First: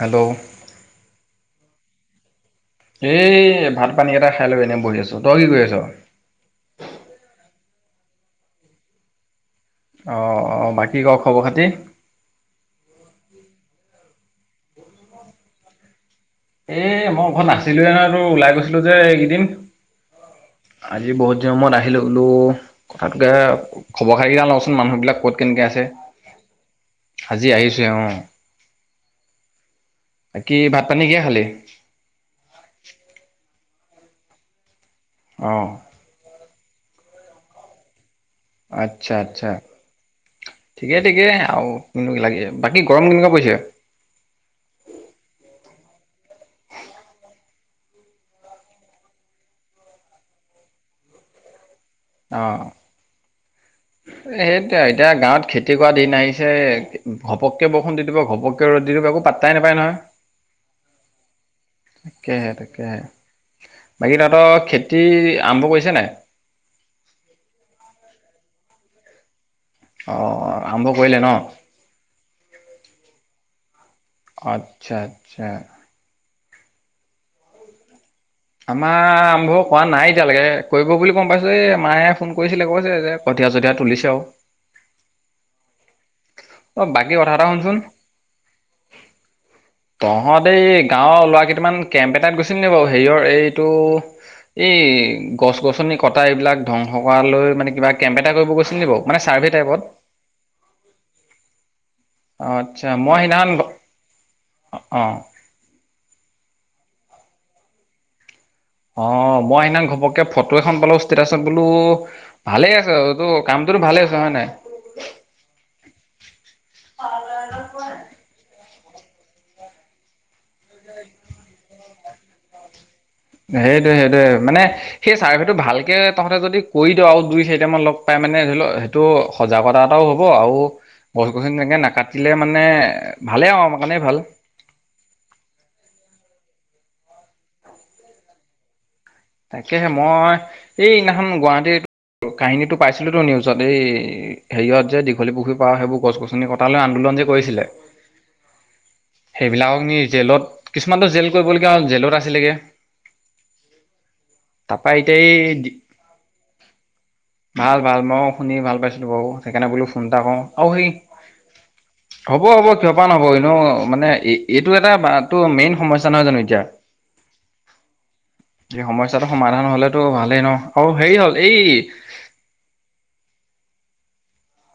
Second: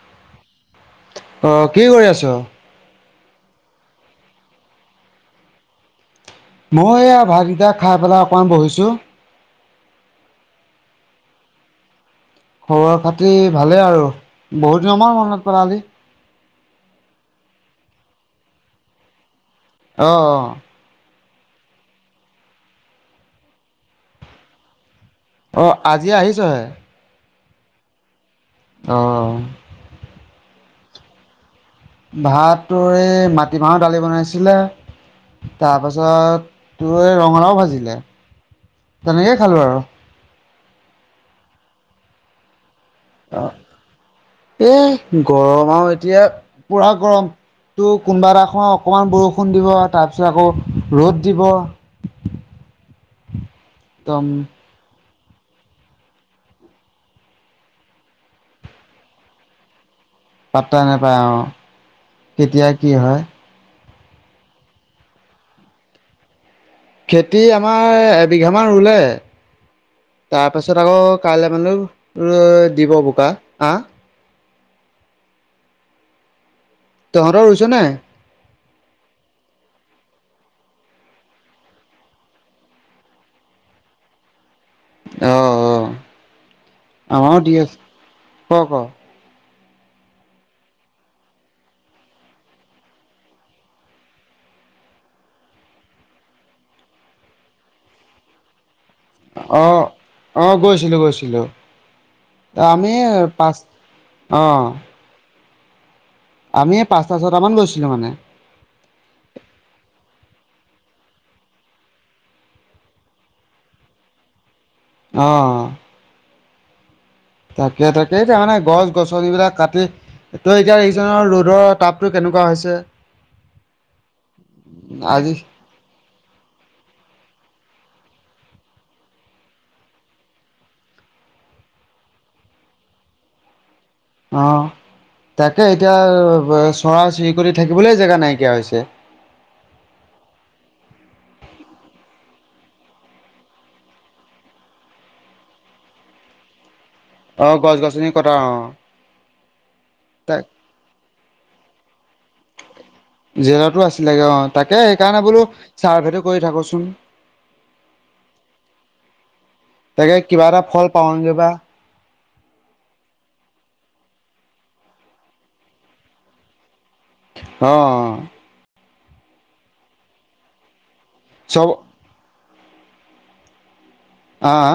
Hello? অ কি কৰি আছ? এই ভাত পানীকেইটা খাই লৈ এনেই বহি আছোঁ। তই কি কৰি আছ? মই এই ভাত কেইটা খাই পেলাই অকণমান বহিছোঁ। অঁ অঁ বাকী ক খবৰ খাতি? খবৰ খাতি ভালেই আৰু, বহু দিনৰ মান মনত পেলালি? এ মই ঘৰত নাছিলোয়ে নহয়, তোৰ ওলাই গৈছিলো যে এইকেইদিন। অ' অ'। আজি বহুত দিনৰ মুৰত আহিলো বোলো কথাতোকে খবৰ খাতিকে লওঁচোন মানুহ বিলাক ক'ত অ কেনেকে আজি আহিছহে আছে আজি আহিছো অ'। অ'। বাকি ভাত পানী কিহৰে খালি? ভাত তোৰ এই মাটিমাহৰ দালি বনাইছিলে অঁ তাৰপাছত ছত তোৰ এই ৰঙালাও ভাজিলে। আচ্ছা তেনেকেই আচ্ছা খালো আৰু ঠিকে ঠিকে আৰু কিবা কিবি লাগি আছে, বাকী গৰম কেনেকুৱা পৰিছে? এ গৰম আৰু এতিয়া পুৰা গৰম। টো কোনোবা এটা খ অকনমান বৰষুণ দিব তাৰ পিছত আকৌ ৰ'দ দিব। অ'। একদম সেই এয়া এতিয়া গাঁৱত খেতি কৰা দিন আহিছে। ঘপকে বৰুণ দি দিব, ঘপকে ৰ'দ দি দিব একৌ পাত তাই নে পাই নহয়। পাত্তা নাপায় অ' তাকেহে কেতিয়া কি তাকেহে হয়? বাকী তহঁতৰ খেতি আৰম্ভ কৰিছেনে নাই? খেতি আমাৰ এবিঘামান ৰুলে। অ তাৰ পাছত আৰম্ভ আকৌ কৰিলে ন কাইলৈ মানে দিব বোকা আহ আচ্ছা আচ্ছা। তহঁতৰ ৰুইছেনে নাই? আমাৰ আৰম্ভ কৰা নাই এতিয়ালৈকে, কৰিব বুলি গম পাইছো এই মায়ে ফোন কৰিছিলে কইছে যে কঠীয়া চঠীয়া তুলিছে আৰু। অ', অ বাকী অ' কথা আমাৰও এটা দি শুনচোন আছে ক ক। তহঁতে এই গাঁৱৰ ল'ৰা কেইটান কেম্প এটাত গৈছিল নে বাৰু। হেৰিয়ৰ এইটো এই গছ গছনি কটা এইবিলাক ধ্বংস কৰা লৈ মানে, কিবা কেম্প এটা কৰিব গৈছিল নে বাৰু? মানে ছাৰ্ভে টাইপত অ', অ' গৈছিলো গৈছিলো। আচ্ছা আমি মই এই সেইদিনাখন পাঁচ অ'। অ'। আমি এই পাঁচটা, চটামান গৈছিলো মানে। অ', মই সেইদিনা ঘপকে ফটো এখন পালো ষ্টেটাচত বোলো ভালে আছে তটো কামটো ভালে আছে হয় নে নাই? অ'। তাকে-তাকে, তাৰমানে গছ গছনিবিলাক কাটি তই এতিয়া দেখিছ নহয় ৰ'দৰ তাপতো কেনেকুৱা হৈছে? সেইটোয়ে সেইটোয়ে। মানে সেই আজি চাৰ্ভেটো ভালকে তঁহতে যদি ক কৰি দিওঁ আৰু দুই চাৰিটামান লগ পাই মানে, ধৰি লওক সেইটো সজাগতা এটাও হ'ব। আৰু গছ গছনি তেনেকৈ নাকাটিলে মানে ভালেই আৰু আমাৰ কাৰণেই ভাল। অ', তাকে এতিয়া চৰাই চিৰিকটি থাকিবলৈ জেগা নাইকিয়া হৈছে। তাকেহে মই এই সিদিনাখন গুৱাহাটীত কাহিনীটো পাইছিলো তো নিউজত। এই হেৰিয়ত যে দীঘলী পুখুৰ পৰা সেইবোৰ গছ গছনি কটালৈ আন্দোলন যে অ', কৰিছিলে গছ গছনি কটা অ'। সেইবিলাকক নি তাক জেলত কিছুমানতটো জেল কৰিবলগীয়া হ'ল জেলত আছিলেগৈ। জেলতো আছিলেগে অ' তাকে তাৰপা এতিয়া সেইকাৰণে এই বোলো চাৰ্ভেটো কৰি থাকোচোন। ভাল ভাল মই শুনি ভাল পাইছিলো বাৰু সেইকাৰণে বোলো ফোন এটা কৰ আৰু সেই মগ বাা হ'ব হ'ব ক্ষপা নহ'ব এনেও মানে, এই এইটো এটা তোৰ মেইন সমস্যা নহয় জানো এতিয়া। [inaudible] অ', অ'। এই সমস্যাটো সমাধান হলেতো ভালেই ন, আৰু হেৰি হল এই চব হা হা?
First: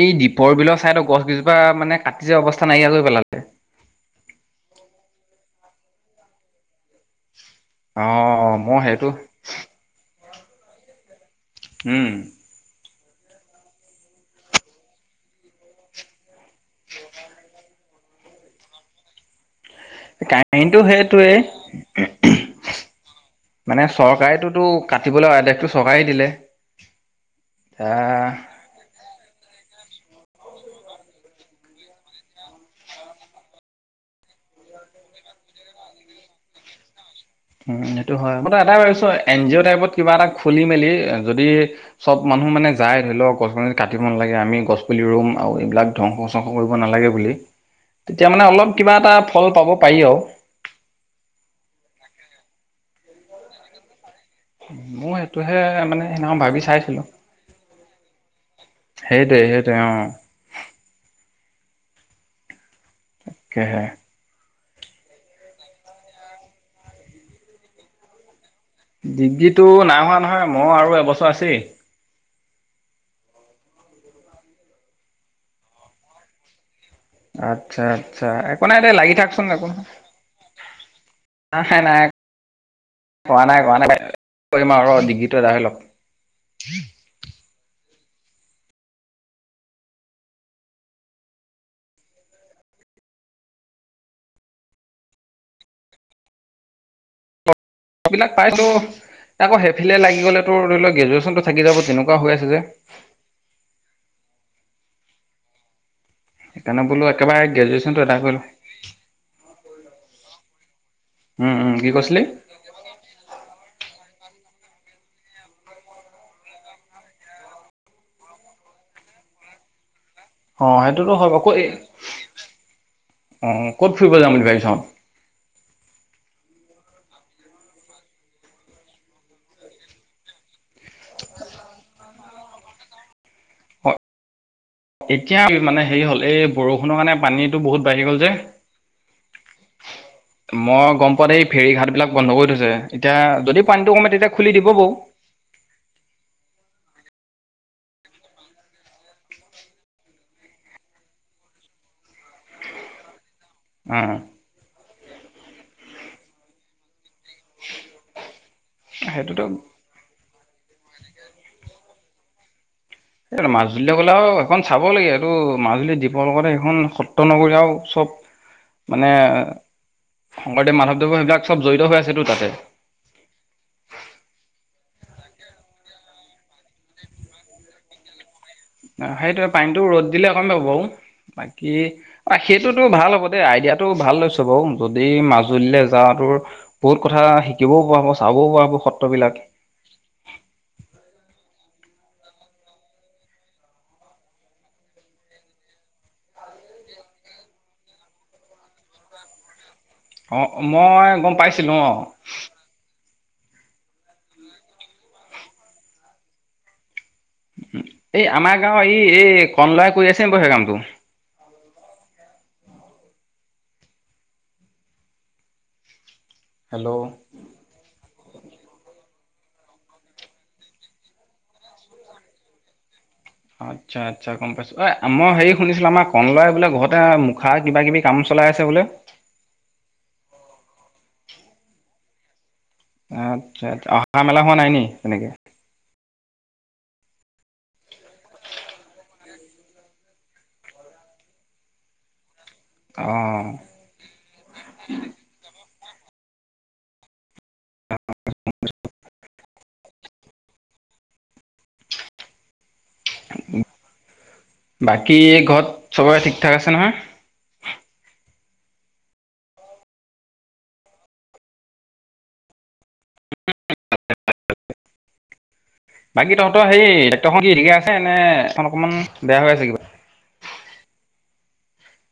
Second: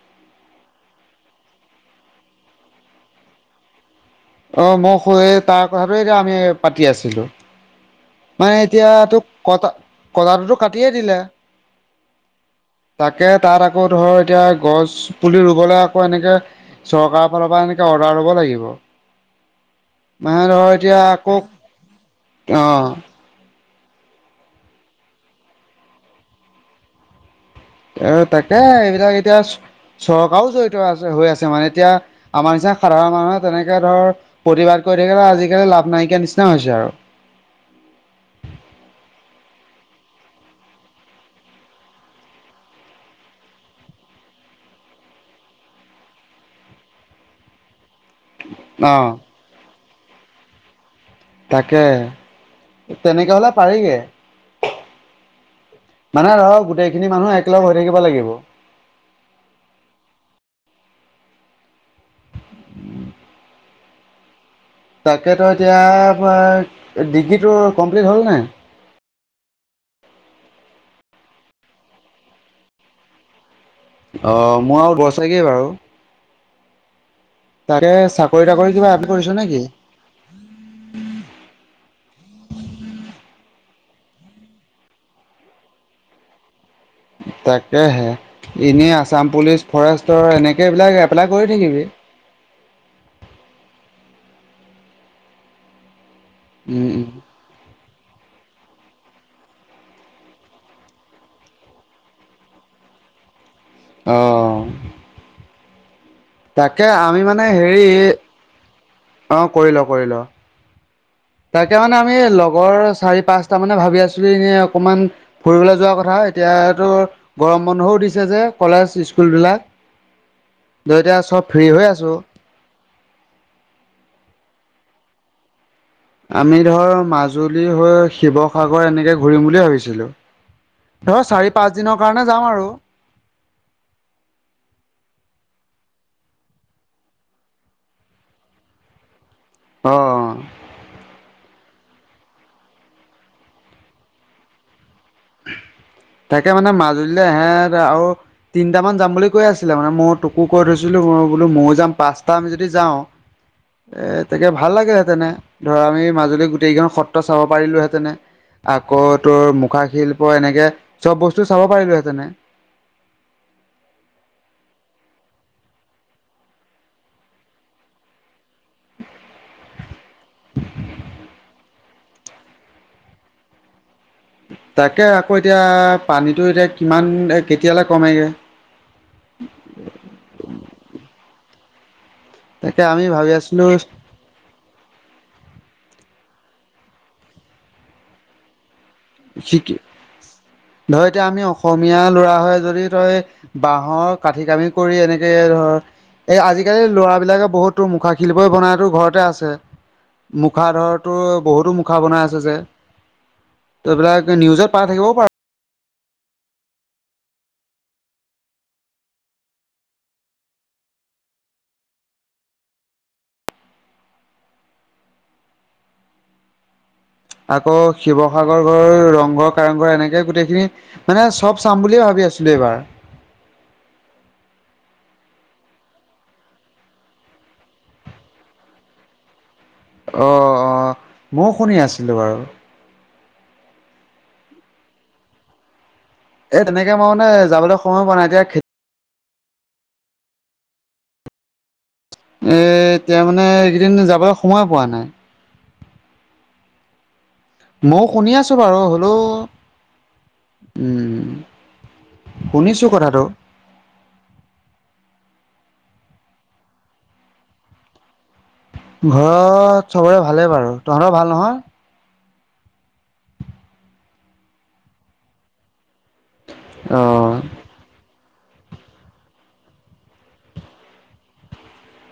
এই দ্বীপৰ বিলৰ ছাইদত, গছ গোজোপা মানে কাটি যোৱা অৱস্থা নাইকিয়াাকৈ পেলালে। অ', মই তাৰ কথাটো এতিয়া আমি পাতি আছিলো। অ মানে মই এতিয়া সেইটো তোক কটা কটাটোতো কাটিয়ে দিলে। উম। তাকে তাত আকৌ ধৰ এতিয়া গছ পুলি ৰুবলৈ আকৌ এনেকে চৰকাৰৰ ফালৰ পৰা এনেকে অৰ্ডাৰ লব লাগিব। মানে ধৰ কাহিনীতটো এতিয়া সেইটোৱেই। আকৌ অ'। মানে চৰকাৰেতোতো কাটিবলৈ আদেশটো চৰকাৰে দিলে। এ এয়া তাকে এইবিলাক এতিয়া চৰকাৰও জড়িত আছে হৈ আছে মানে এতিয়া। আমাৰ নিচনা সাধাৰণ মানুহে তেনেকে ধৰ প্ৰতিবাদ কৰি থাকিলে, আজিকালি লাভ নাইকিয়া নিচিনা হৈছে আৰু। উম, সেইটো হয়, মইটো এটাই ভাবিছোঁ এন জি অ' টাইপত কিবা এটা খুলি মেলি যদি। চ'ব মানুহ মানে যায় ধৰি লওঁক গছ গছনি কাটিব নালাগে, আমি গছ পুলি ৰুম আৰু এইবিলাক ধ্বংস চংস কৰিব নালাগে বুলি তেতিয়া, মানে অলপ অ কিবা এটা ফল পাব পাৰি আৰু। তাকে তেনেকে হ'লে পাৰিগে। মোৰ সেইটোহে মানে সেইদিনাখন ভাবি ধৰ চাইছিলোঁ। গোটেইখিনি মানুহ একেলগ হৈ থাকিব লাগিব। সেইটোৱে সেইটোৱে অ' সেয়াই। তাকেতো এতিয়া ডিগ্ৰীটো কমপ্লিট হ'ল নাই। ডিগ্ৰীটো নাই হোৱা নহয়, মই আৰু এবছৰ আছেই। অ' মোৰ আৰু বৰচাইকে বাৰু। আচ্ছা, তাকে আচ্ছা, চাকৰি একো তাকৰি নাই কিবা দে এপ্লাই লাগি কৰিছ থাকচোন নেকি একো নে নাই। কৰা নাই, কৰা নাই, কৰিম আৰু ডিগ্ৰী আদায় হয় লওঁক। তাকেহে এনে আছাম পুলিচ, ফৰেষ্টৰ এনেকে এইবিলাক এপ্লাই কৰি থাকিবি। উম, উম। বিলাক পাইতো আকৌ সেফিলে লাগি গ'লেতো ধৰি লোৱা গ্ৰেজুৱেশ্যনতটো থাকি যাব তেনেকুৱা হৈ আছে যে। অ' সেইকাৰণে তাকে বোলো আমি মানে একেবাৰে হেৰি গ্ৰেজুৱেশ্যনটো এদাই কৰিলোঁ অ' কৰিল, কৰিল। উম উম তাকে কি মানে আমি কৈছিলি লগৰ চাৰি পাঁচটা মানে ভাবি আছিলো এনে অকমান। ফুৰিবলৈ যোৱা কথা এতিয়াতো গৰম বন্ধও দিছে যে কলেজ, স্কুল বিলাক। অ' সেইটোতো হয়কৌ হৈ আছো অ' ক'ত ফুৰিব যাম বুলি ভাবিছোঁ। আমি ধৰ মাজুলী হৈ শিৱসাগৰ এনেকে ঘূৰিম বুলিয়ে ভাবিছিলোঁ। ধৰ চাৰি পাঁচ দিনৰ কাৰণে যাম আৰু এতিয়া মানে হেৰি হ'ল এই বৰষুণৰ কাৰণে পানীতটো বহুত বাঢ়ি গ'ল যে অ মই গ'ম পোৱা মতে এই ফেৰী ঘাট বিলাক বন্ধ কৰি থৈছে এতিয়া, যদি পানীটো কমে তেতিয়া খুলি দিব বৌ। [inaudible] তাকে মানে মাজুলীলৈ ইহেত আৰু তিনটামান যাম বুলি কৈ আছিলে মানে মই তোকো কৈ থৈছিলো, মই বোলো ময়ো যাম পাঁচটা আমি যদি যাওঁ। [inaudible] এ তাকে ভাল লাগে হেঁতেনে ধৰা আমি মাজুলী গোটেইকেইখন সত্ৰ চাব পাৰিলো হেঁতেনে আকৌ ত সেইটোতো মুখা শিল্প এনেকে চ'ব বস্তু চাব পাৰিলো হেতেনে এই মাজুলী গ'লে আৰু এখন চাব লাগে আৰুটো মাজুলী দ্বীপৰ লগতে সখন সত্ৰ নগৰ আৰু চ'ব মানে শংকৰদেৱ মাধৱদেৱ সেইবিলাক চ'ব জড়িত হৈ আছেতো তাতে। তাকে আকৌ এতিয়া পানীটো এতিয়া কিমান কেতিয়ালৈ কমেগৈ। সেইটো পানীতটো ৰ'দ দিলে অকন কমিব বাৰু বাকী অ' তাকে সেইটোতো আমি ভাল হ'ব ভাবি দেই আছিলো আদিয়াটো ভাল লৈছ। বাৰু যদি মাজুলীলৈ যাওঁ তোৰ বহুত কথা শিকিবও পৰা হ'ব চাবও পৰা হ'ব সত্ৰ শিকি [unintelligible] ধৰ এতিয়া আমি অসমীয়া ল'ৰা হৈ যদি তই। বাঁহৰ কাঠি কামি কৰি এনেকে ধৰ এই আজিকালি ল'ৰাবিলাকে বহুতো মুখা শিল্প বনাইতো ঘৰতে আছে। অঁ মুখা ধৰ মই তোৰ গম বহুতো পাইছিলোঁ অঁ মুখা বনাই আছে যে। ত এইবিলাক নিউজত পাই থাকিব পাৰো। এই আমাৰ গাঁওৰ এই এই কনলাই কৰি আছে বাৰু সেই কামটো হেল্ল' আকৌ শিৱসাগৰ ঘৰৰ ৰংঘৰ, কাৰেংঘৰ এনেকে গোটেইখিনি। মানে চব চাম বুলিয়ে ভাবি আছিলো এইবাৰ আচ্ছা আচ্ছা গম পাইছো এ মই হেৰি শুনিছিলো আমাৰ কনলাই বোলে ঘৰতে মুখা কিবা কিবি কাম চলাই আছে বোলে অ' অ' মইও শুনি আছিলো বাৰু আচ্ছা অহা মেলা হোৱা নাই নি তেনেকে এ তেনেকে মই মানে যাবলৈ সময় পোৱা নাই এতিয়া এতিয়া মানে অঁ এইকেইদিন যাবলৈ সময় পোৱা নাই মইও শুনি আছো বাৰু হলও শুনিছোঁ কথাটো বাকী ঘৰত চবৰে ঠিক ঠাক আছে নহয় ঘৰত চবৰে ভালেই বাৰু তহঁতৰও ভাল নহয় বাকী তহঁতৰ সেই অ', ট্ৰেক্টৰখন কি ঠিকেই আছে নে এখন অকণমান বেয়া হৈ আছে কিবা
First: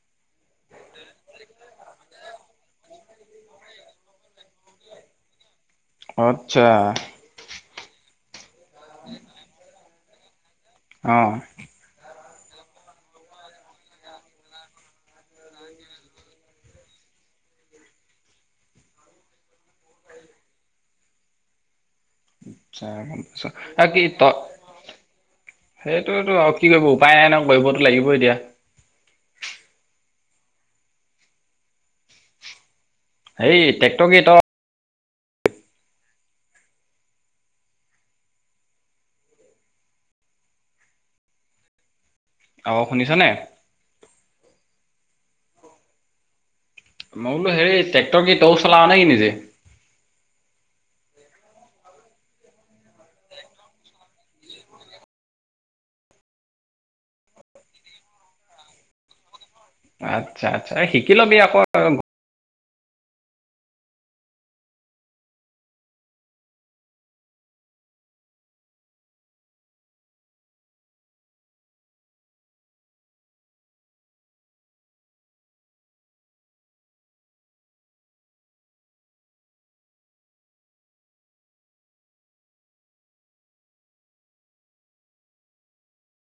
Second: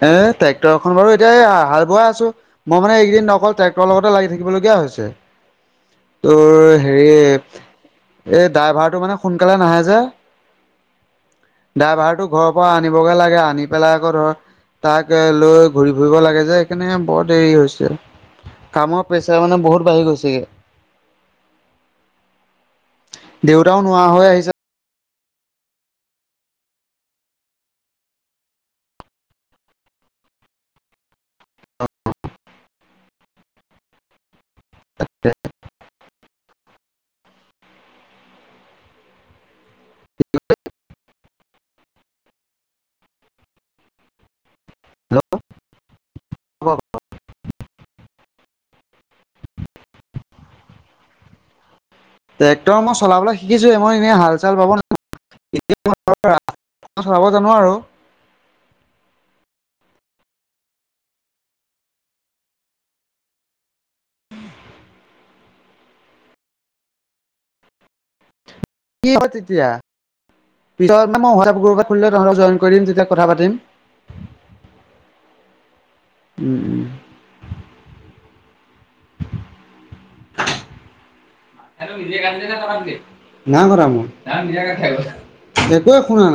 এ ট্ৰেক্টৰ এখন বাৰু এতিয়া হাল বোৱাই আছো মই মানে এইকদিন ন অকল ট্ৰেক্টৰ লগতে লাগি থাকিবলগীয়া হৈছে তোৰ আচ্ছা হেৰি এই ড্ৰাইভাৰটো মানে সোনকালে নাহে যে অঁ ড্ৰাইভাৰ টো ঘৰৰ পৰা আনিবগে লাগে আনি পেলাই আকৌ ধৰ তাক লৈ ঘূৰি ফুৰিব লাগে যে সেইকাৰণে বৰ দেৰি হৈছে কামৰ প্ৰেছাৰ মানে বহুত বাঢ়ি গৈছেগে আ গ পছো দেউতাও আৰু কি নোৱাৰা হৈ ত [unintelligible] আহিছে [unintelligible] সেইটোতো আৰু কি কৰিব উপায় নাই ন কৰিবতো লাগিবই এতিয়া অ [inaudible] হেই ট্ৰেক্ৰ কেইটা [unintelligible] [unintelligible] তচ [inaudible] অ' শুনিছনে মই বোলো হেৰি ট্ৰেক্টৰ কি তইও চলাও নে কি নিজে ট্ৰেক্টৰ মই চলাবলৈ শিকিছো মই এনেই হাল চাল বাব তি চাব জানো আৰু [unintelligible] [unintelligible] আচ্ছা আচ্ছা শিকি লবি আকৌ কি হ তে এতিয়া [unintelligible] [unintelligible] পিছত মইআুল তহঁত জইন কৰিম তেতিয়া কথা পাতিম [unintelligible] [unintelligible] উম উম [inaudible] স [inaudible] হেলল বিজয় গানে যো ত দে নাই কৰা মই একোৱে শুনা